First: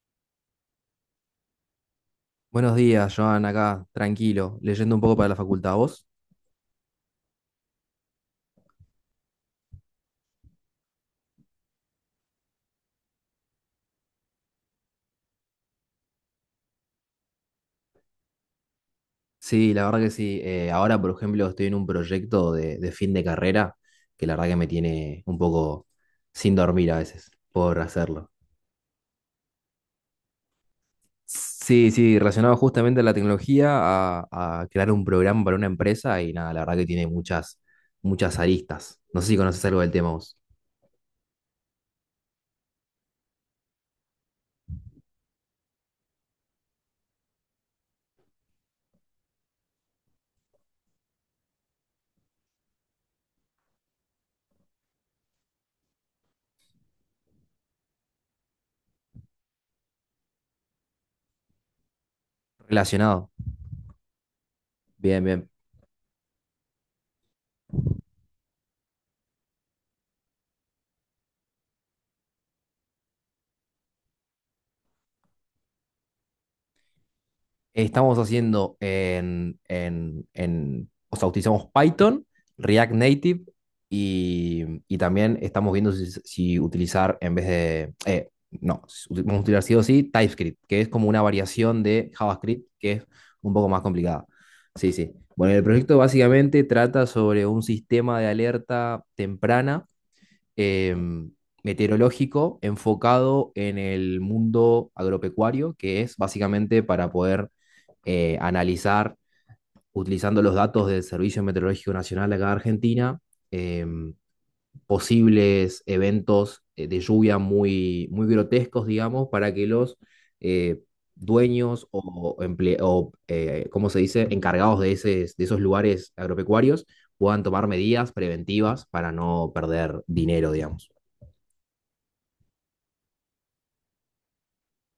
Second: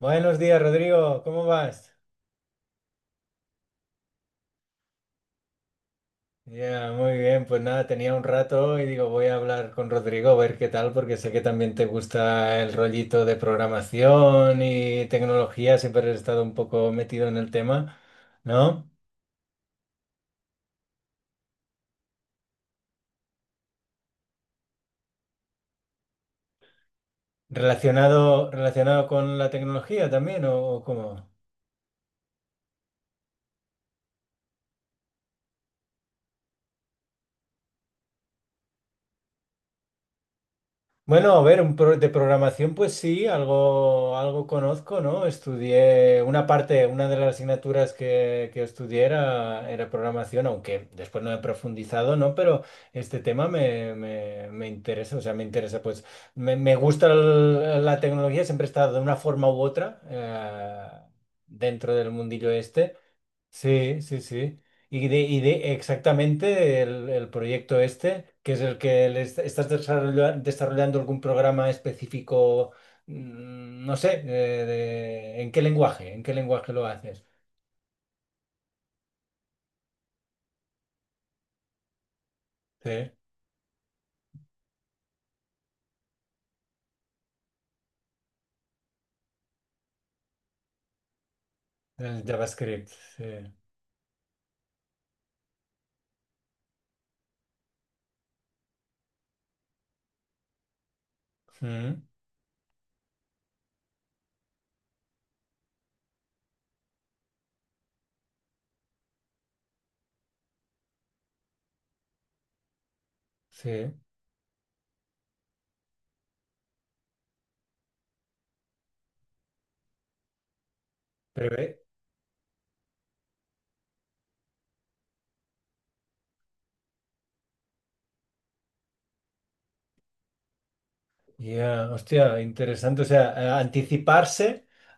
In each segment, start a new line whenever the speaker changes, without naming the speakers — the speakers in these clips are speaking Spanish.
Buenos días, Rodrigo, ¿cómo vas?
Buenos días, Joan, acá, tranquilo, leyendo un poco para la facultad. ¿Vos?
Ya, muy bien, pues nada, tenía un rato y digo, voy a hablar con Rodrigo a ver qué tal, porque sé que también te gusta el rollito de programación y tecnología, siempre has estado un poco metido en el tema, ¿no?
Sí, la verdad que sí. Ahora, por ejemplo, estoy en un proyecto de fin de carrera que la verdad que me tiene un poco sin dormir a veces por hacerlo.
¿Relacionado, relacionado con la tecnología también o cómo?
Sí, sí, relacionado justamente a la tecnología, a crear un programa para una empresa y nada, la verdad que tiene muchas aristas. No sé si conoces algo del tema vos.
Bueno, a ver, de programación, pues sí, algo, algo conozco, ¿no? Estudié una parte, una de las asignaturas que estudié era programación, aunque después no he profundizado, ¿no? Pero este tema me interesa, o sea, me interesa, pues me gusta la tecnología, siempre he estado de una forma u otra dentro del mundillo este.
Relacionado.
Sí, sí, sí. Y de,
Bien,
y
bien.
de exactamente el proyecto este, que es el que le est- estás desarrolla- desarrollando algún programa específico, no sé, ¿en qué lenguaje? ¿En qué lenguaje lo haces?
Estamos haciendo o sea, utilizamos Python, React
Sí,
Native y también estamos viendo si utilizar en vez de, no, si uti- vamos a utilizar sí o sí TypeScript, que es como una variación de
en
JavaScript
JavaScript.
que es
Sí.
un poco más complicada. Sí, sí. Bueno, el proyecto básicamente trata sobre un sistema de alerta temprana eh,
Mm,
meteorológico, enfocado en el mundo agropecuario, que es básicamente para poder analizar, utilizando los datos del Servicio Meteorológico Nacional acá de Argentina, eh,
sí.
posibles eventos de lluvia muy grotescos, digamos, para que los eh, dueños ¿cómo se dice?, encargados de esos lugares agropecuarios puedan tomar medidas preventivas para no perder dinero, digamos.
Ya, hostia, interesante. O sea, anticiparse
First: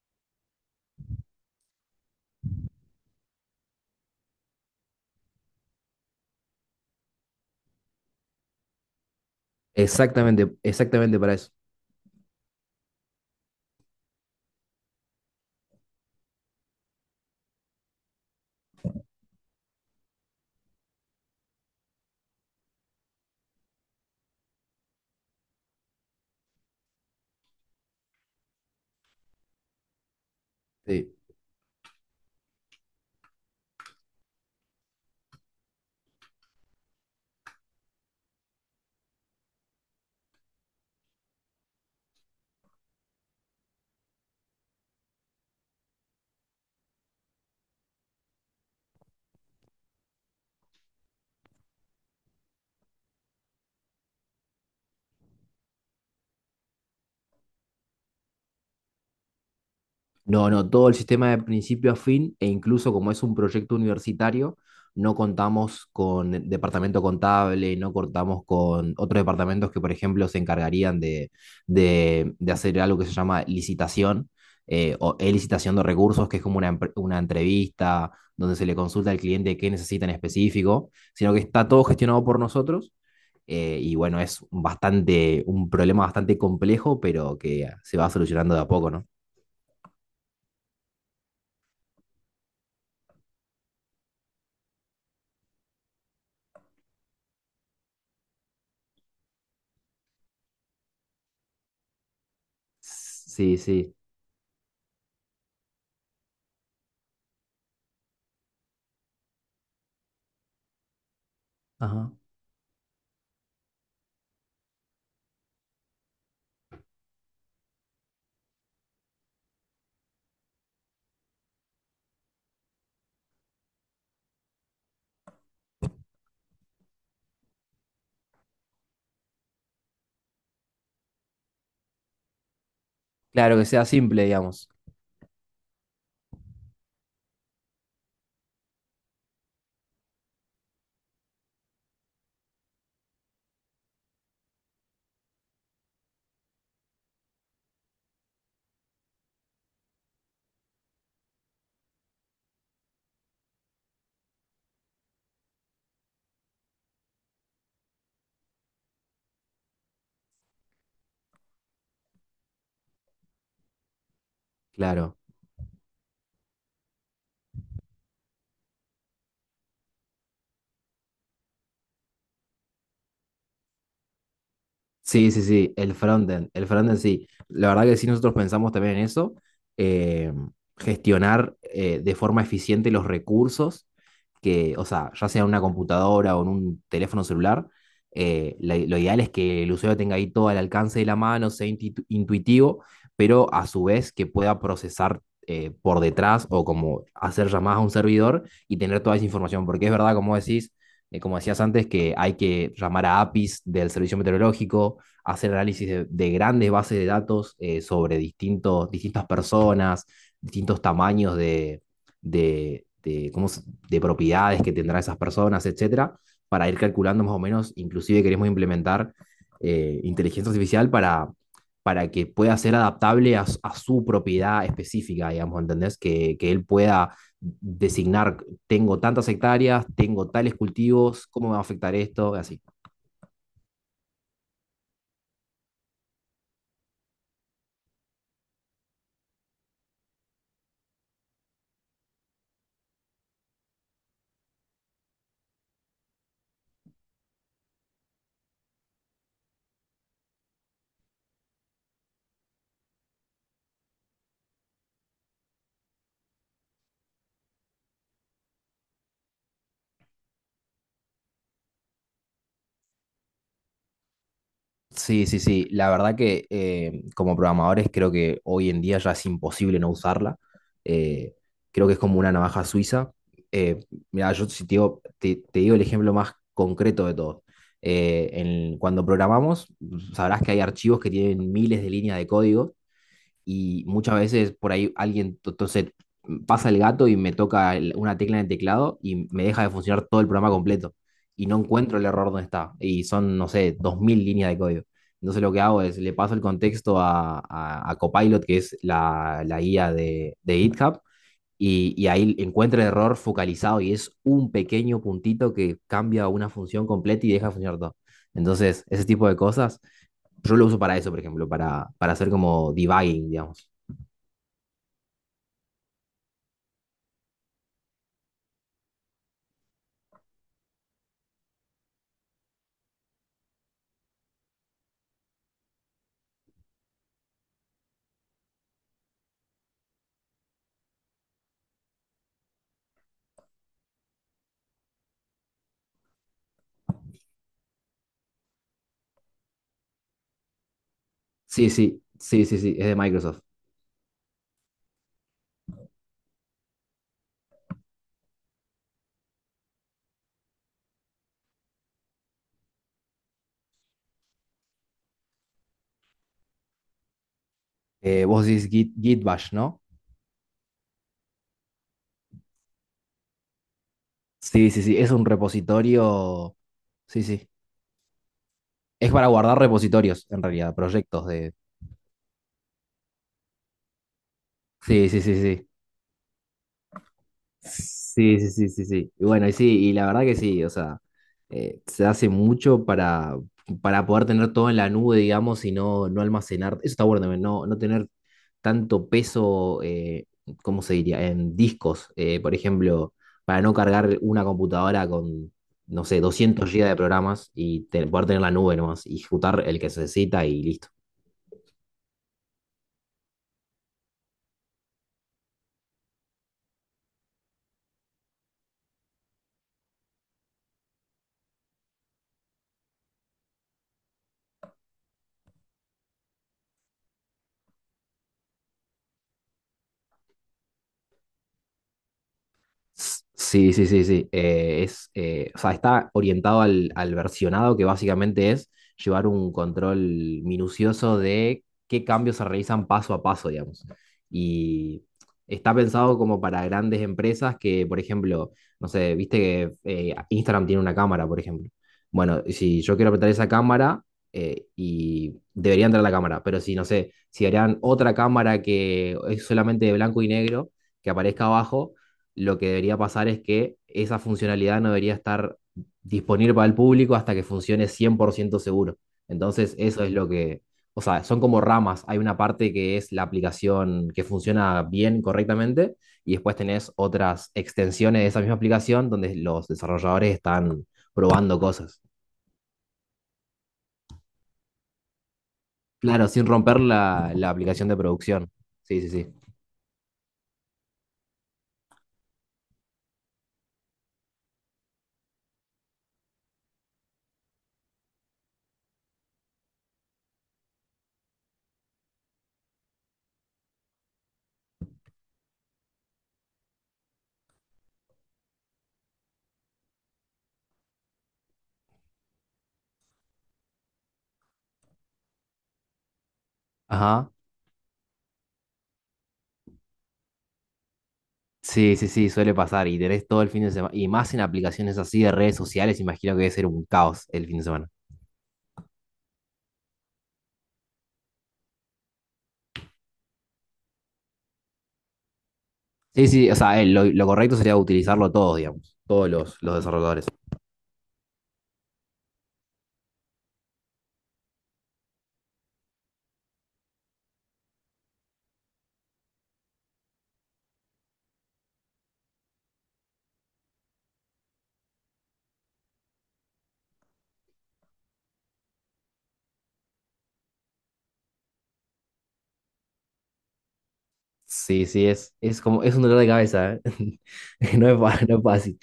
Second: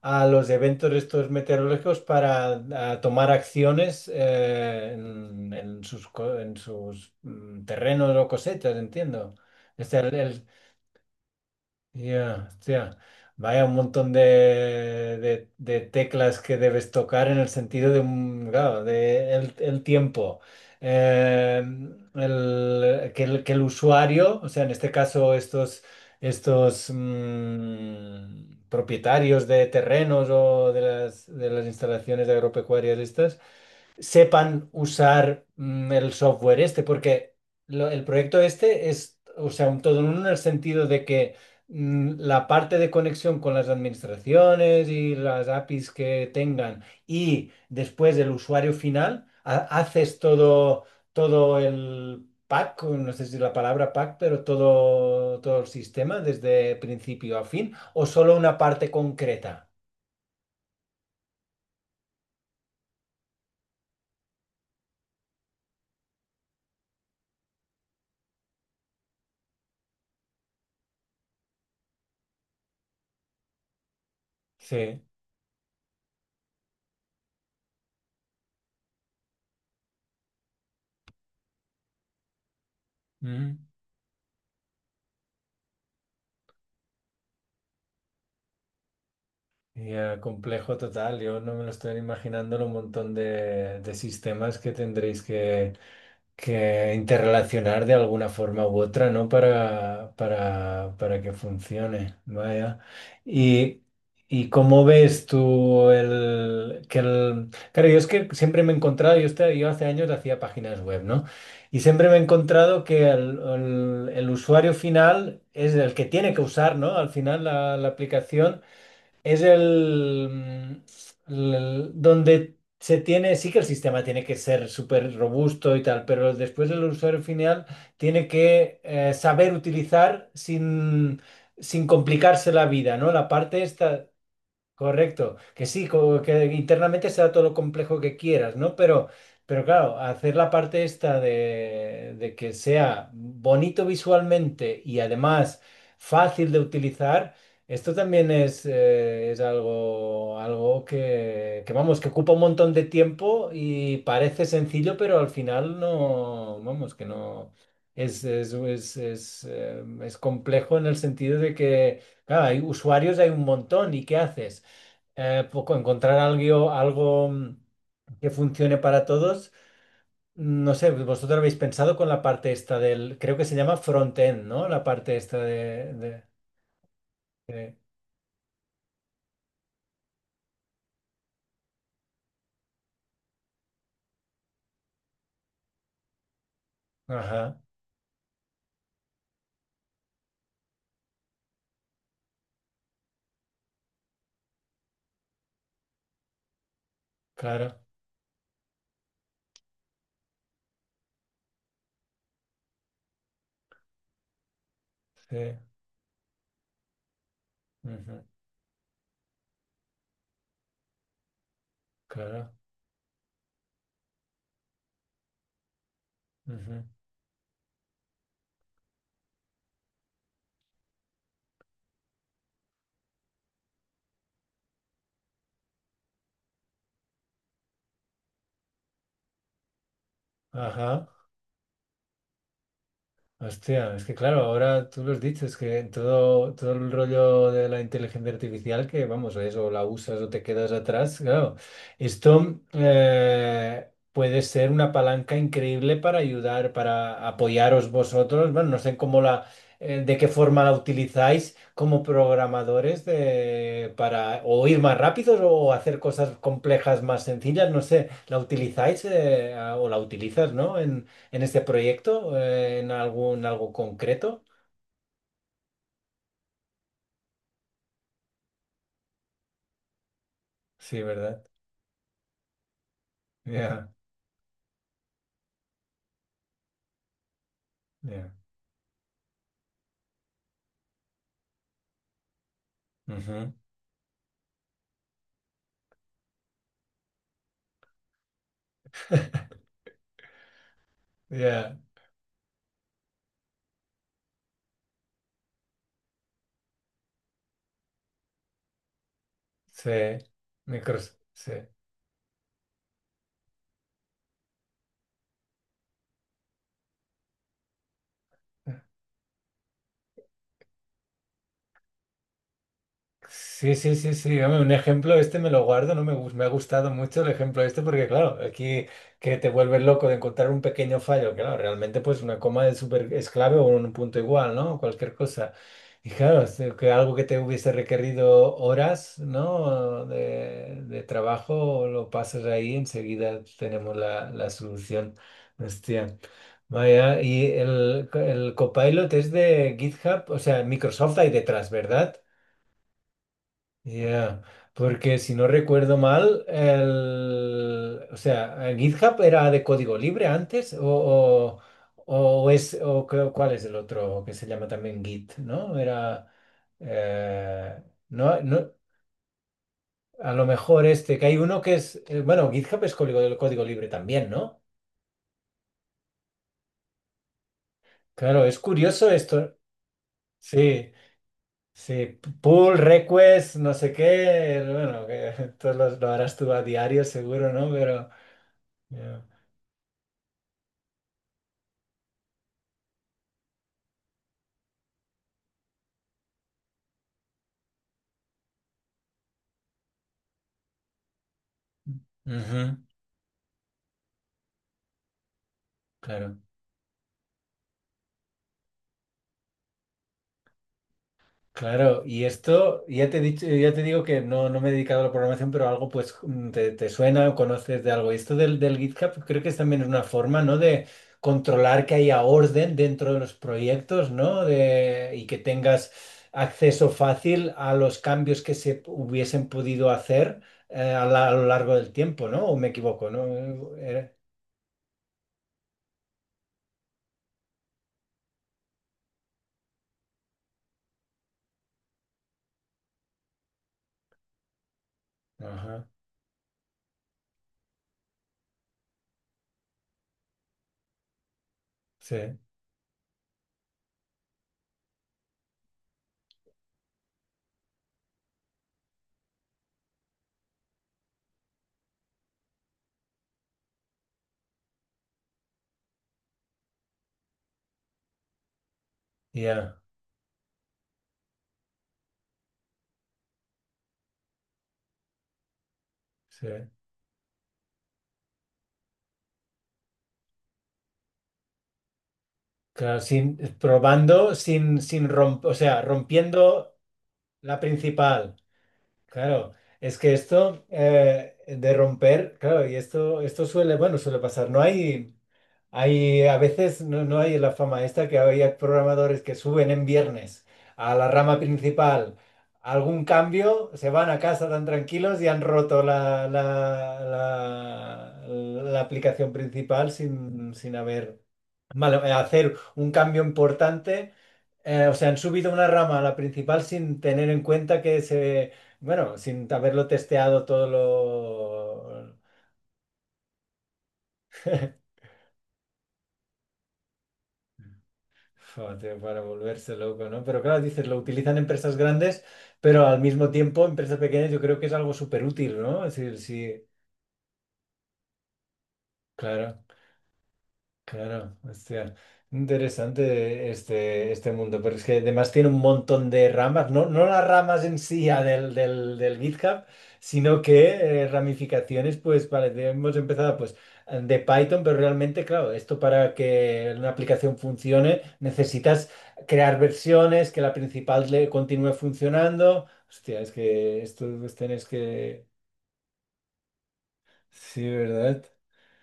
a los eventos estos meteorológicos para a tomar acciones en, en sus terrenos o cosechas, entiendo. Este, el
Exactamente, exactamente para eso.
Ya, hostia. Vaya, un montón de, de teclas que debes tocar en el sentido de, claro, de el tiempo. Eh, que el usuario, o sea, en este caso estos, estos propietarios de terrenos o
Sí.
de las instalaciones agropecuarias estas, sepan usar el software este, porque el proyecto este es, o sea, un todo en uno en el sentido de que la parte de conexión con las administraciones y las APIs que tengan y después el usuario final, haces todo, todo el pack, o no sé si es la palabra pack, pero todo, todo el sistema desde principio a fin, o solo una parte concreta.
No, no, todo el sistema de principio a fin e incluso como es un proyecto universitario, no contamos con el departamento contable, no contamos con otros departamentos que, por ejemplo, se encargarían de hacer algo que se llama licitación
Sí.
o licitación de recursos, que es como una entrevista donde se le consulta al cliente qué necesita en específico, sino que está todo gestionado por nosotros. Y bueno, es bastante, un problema bastante complejo, pero que se va solucionando de a poco, ¿no?
Ya, complejo total. Yo no me lo estoy imaginando lo montón de sistemas que tendréis que interrelacionar de alguna forma u otra, ¿no? Para que funcione. Vaya.
Sí,
Y,
sí.
y cómo ves tú que el... Claro, yo es que siempre me he encontrado, yo, yo hace años hacía páginas web, ¿no? Y siempre
Ajá.
me he encontrado que el usuario final es el que tiene que usar, ¿no? Al final la la aplicación. Es donde se tiene, sí que el sistema tiene que ser súper robusto y tal, pero después el usuario final tiene que saber utilizar sin complicarse la vida, ¿no? La
Claro,
parte
que sea
esta.
simple, digamos.
Correcto, que sí, que internamente sea todo lo complejo que quieras, ¿no? Pero claro, hacer la parte esta de que sea bonito visualmente y además fácil de utilizar, esto también es algo, algo que, vamos, que ocupa un montón de tiempo y parece sencillo, pero al final no, vamos, que no, es complejo en el sentido de que, claro, hay usuarios, hay un montón, ¿y qué haces?
Claro.
Encontrar algo, algo que funcione para todos. No sé, vosotros habéis pensado con la parte esta del, creo que se llama front-end, ¿no? La parte
Sí,
esta
sí, sí. El frontend. El frontend sí. La
de-
verdad que sí, nosotros pensamos también en eso. Eh, gestionar de forma eficiente los recursos que, o sea, ya sea en una computadora o en un teléfono
Ajá,
celular, lo ideal es que el usuario tenga ahí todo al alcance de la mano, sea intuitivo, pero a su vez que pueda procesar por detrás o como hacer llamadas
claro,
a un servidor y tener toda esa información, porque es verdad, como decís, como decías antes, que hay que llamar a APIs del servicio meteorológico,
sí,
hacer análisis de grandes bases de datos sobre
ujú,
distintas personas, distintos tamaños
claro,
de, cómo de propiedades que tendrán esas personas, etcétera, para ir
ujú,
calculando más o menos. Inclusive queremos implementar inteligencia artificial para que pueda ser adaptable a, a su propiedad específica, digamos, ¿entendés? Que él pueda designar, tengo tantas hectáreas, tengo tales
ajá.
cultivos, ¿cómo me va a afectar esto? Y así.
Hostia, es que claro, ahora tú lo has dicho, es que todo, todo el rollo de la inteligencia artificial, que vamos, es o la usas o te quedas atrás, claro, esto puede ser una palanca increíble para ayudar, para apoyaros vosotros, bueno, no sé cómo de qué forma la utilizáis como programadores de, para o ir más rápidos o hacer cosas complejas más sencillas, no sé, la utilizáis o la utilizas, ¿no? En este proyecto, en algún algo concreto.
Sí, sí, sí. La verdad que como programadores creo que hoy en día ya es imposible no usarla.
Sí,
Eh,
¿verdad?
Creo que es como una navaja suiza. Eh,
Ya,
Mira, yo si te digo, te digo el ejemplo más concreto de todo.
ya.
Cuando programamos, sabrás que hay archivos que tienen miles de líneas de código
Ujú.
y muchas veces por ahí entonces pasa el gato y me toca una tecla en el teclado y me deja de funcionar todo el programa completo y no
Ya,
encuentro el error donde está y son, no sé, 2000 líneas de código. Entonces lo que hago es, le paso el contexto a Copilot, que es la
sí.
guía de GitHub,
Micros, sí.
y ahí encuentra el error focalizado y es un pequeño puntito que cambia una función completa y deja de funcionar todo. Entonces, ese tipo de cosas, yo lo uso para eso, por ejemplo, para hacer como debugging, digamos.
Sí, sí, sí, sí. Hombre, un ejemplo este me lo guardo, no me, me ha gustado mucho el ejemplo este porque, claro, aquí que te vuelves loco de encontrar un pequeño fallo, claro, realmente pues una coma es súper es clave o un punto igual, ¿no? Cualquier cosa. Y claro, es de que algo que te hubiese requerido horas, ¿no? De trabajo, lo pasas ahí, enseguida tenemos la solución. Hostia. Vaya, y el Copilot es de GitHub, o sea, Microsoft hay detrás,
Sí, sí,
¿verdad?
sí, sí, sí, es de Microsoft.
Ya, porque si no recuerdo mal, el, o sea, el GitHub era de código libre antes o es, cuál es el otro que se llama también Git, ¿no? Era, eh, no,
Vos decís
no,
Git, Git Bash, ¿no?
a lo mejor este, que hay uno que es, bueno, GitHub es código, código libre también, ¿no?
Sí, sí, sí, es un repositorio. Sí, sí.
Claro, es curioso
Es para
esto.
guardar repositorios, en realidad,
Sí,
proyectos de.
sí, pull, request, no sé qué, bueno,
Sí, sí,
que
sí, sí.
tú lo harás tú a diario seguro, ¿no? Pero...
Sí, sí, sí, sí, sí. Y bueno, y sí, y la verdad que sí, o sea, se hace mucho para poder tener todo en la nube, digamos, y no, no almacenar. Eso está bueno también, no, no tener tanto peso, ¿cómo se diría? En discos, por
Ujú,
ejemplo, para no cargar una computadora con, no sé,
claro,
200 GB de programas y poder tener la nube nomás, y ejecutar el que se necesita y listo.
claro. Y esto, ya te he dicho, ya te digo que no, no me he dedicado a la programación, pero algo pues te, te suena o conoces de algo. Y esto del GitHub creo que es también una forma, ¿no? De controlar que haya orden dentro de los proyectos, ¿no? De, y que tengas acceso fácil a los cambios que se hubiesen podido hacer a lo largo del tiempo, ¿no? ¿O me equivoco,
Sí,
¿no?
sí, sí, sí. Es, o sea, está orientado al versionado, que básicamente es llevar un control minucioso de qué cambios se realizan paso a paso, digamos. Y está
Ajá,
pensado como para grandes empresas que, por ejemplo, no sé, viste que Instagram tiene una cámara, por ejemplo.
sí,
Bueno, si yo quiero apretar esa cámara, y debería entrar la cámara, pero si, no sé, si harían otra cámara que es solamente de blanco y negro, que aparezca abajo. Lo que debería pasar es que esa funcionalidad no debería estar disponible para el público hasta que funcione 100% seguro. Entonces,
ya,
eso es lo que, o sea, son como ramas. Hay una parte que es la aplicación que funciona bien, correctamente, y
sí.
después tenés otras extensiones de esa misma aplicación donde los desarrolladores están probando cosas.
Claro, sin, probando sin, sin romper, o sea,
Claro, sin
rompiendo
romper la
la
aplicación de
principal.
producción. Sí, sí, sí.
Claro, es que esto de romper, claro, y esto suele, bueno, suele pasar. No hay, hay, a veces no, no hay la fama esta que había programadores que suben en viernes a la rama principal algún cambio, se van a casa tan tranquilos y han roto la aplicación principal sin haber vale, hacer un cambio importante, o sea, han subido una rama a la principal sin tener
Ajá.
en cuenta que se, bueno, sin haberlo testeado todo
Sí, sí,
lo...
sí, suele pasar y tenés todo el fin de semana, y más en aplicaciones así de redes sociales, imagino que debe ser un caos el fin de semana.
Joder, para volverse loco, ¿no? Pero claro, dices, lo utilizan empresas grandes, pero al mismo tiempo empresas pequeñas yo creo que es algo súper útil, ¿no? Es decir,
Sí, sí, o
sí,
sea, lo correcto sería utilizarlo todos, digamos, todos
claro.
los desarrolladores.
Claro, hostia, interesante este, este mundo, pero es que además tiene un montón de ramas, no, no las ramas en sí ya del GitHub, sino que ramificaciones, pues vale, hemos empezado pues de Python, pero realmente, claro, esto para que una aplicación funcione necesitas crear versiones, que la principal le continúe funcionando. Hostia, es que esto pues, tenés
Sí, sí,
que...
es como, es un dolor de cabeza, ¿eh?
Sí,
No es,
¿verdad?
no es fácil.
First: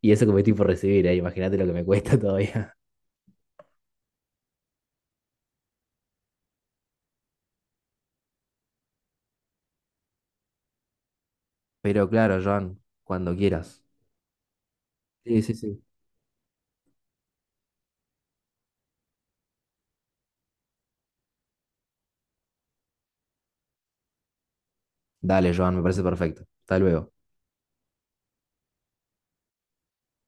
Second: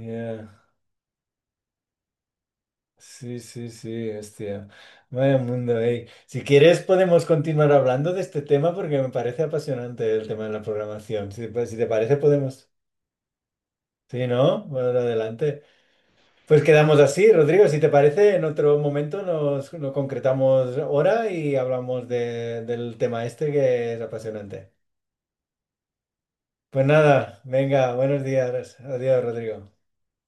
Y eso que me estoy por recibir, ¿eh? Imagínate lo que me cuesta todavía.
Sí, sí, sí, hostia. Vaya mundo, ey. Si quieres podemos continuar hablando de este tema porque me parece apasionante el tema de la programación. Si, pues, si te
Pero
parece
claro,
podemos...
Joan, cuando quieras.
Sí, ¿no? Bueno,
Sí, sí,
adelante.
sí.
Pues quedamos así, Rodrigo. Si te parece, en otro momento nos, nos concretamos hora y hablamos del tema este que es apasionante.
Dale, Joan, me parece perfecto. Hasta
Pues
luego.
nada, venga, buenos días. Adiós, Rodrigo.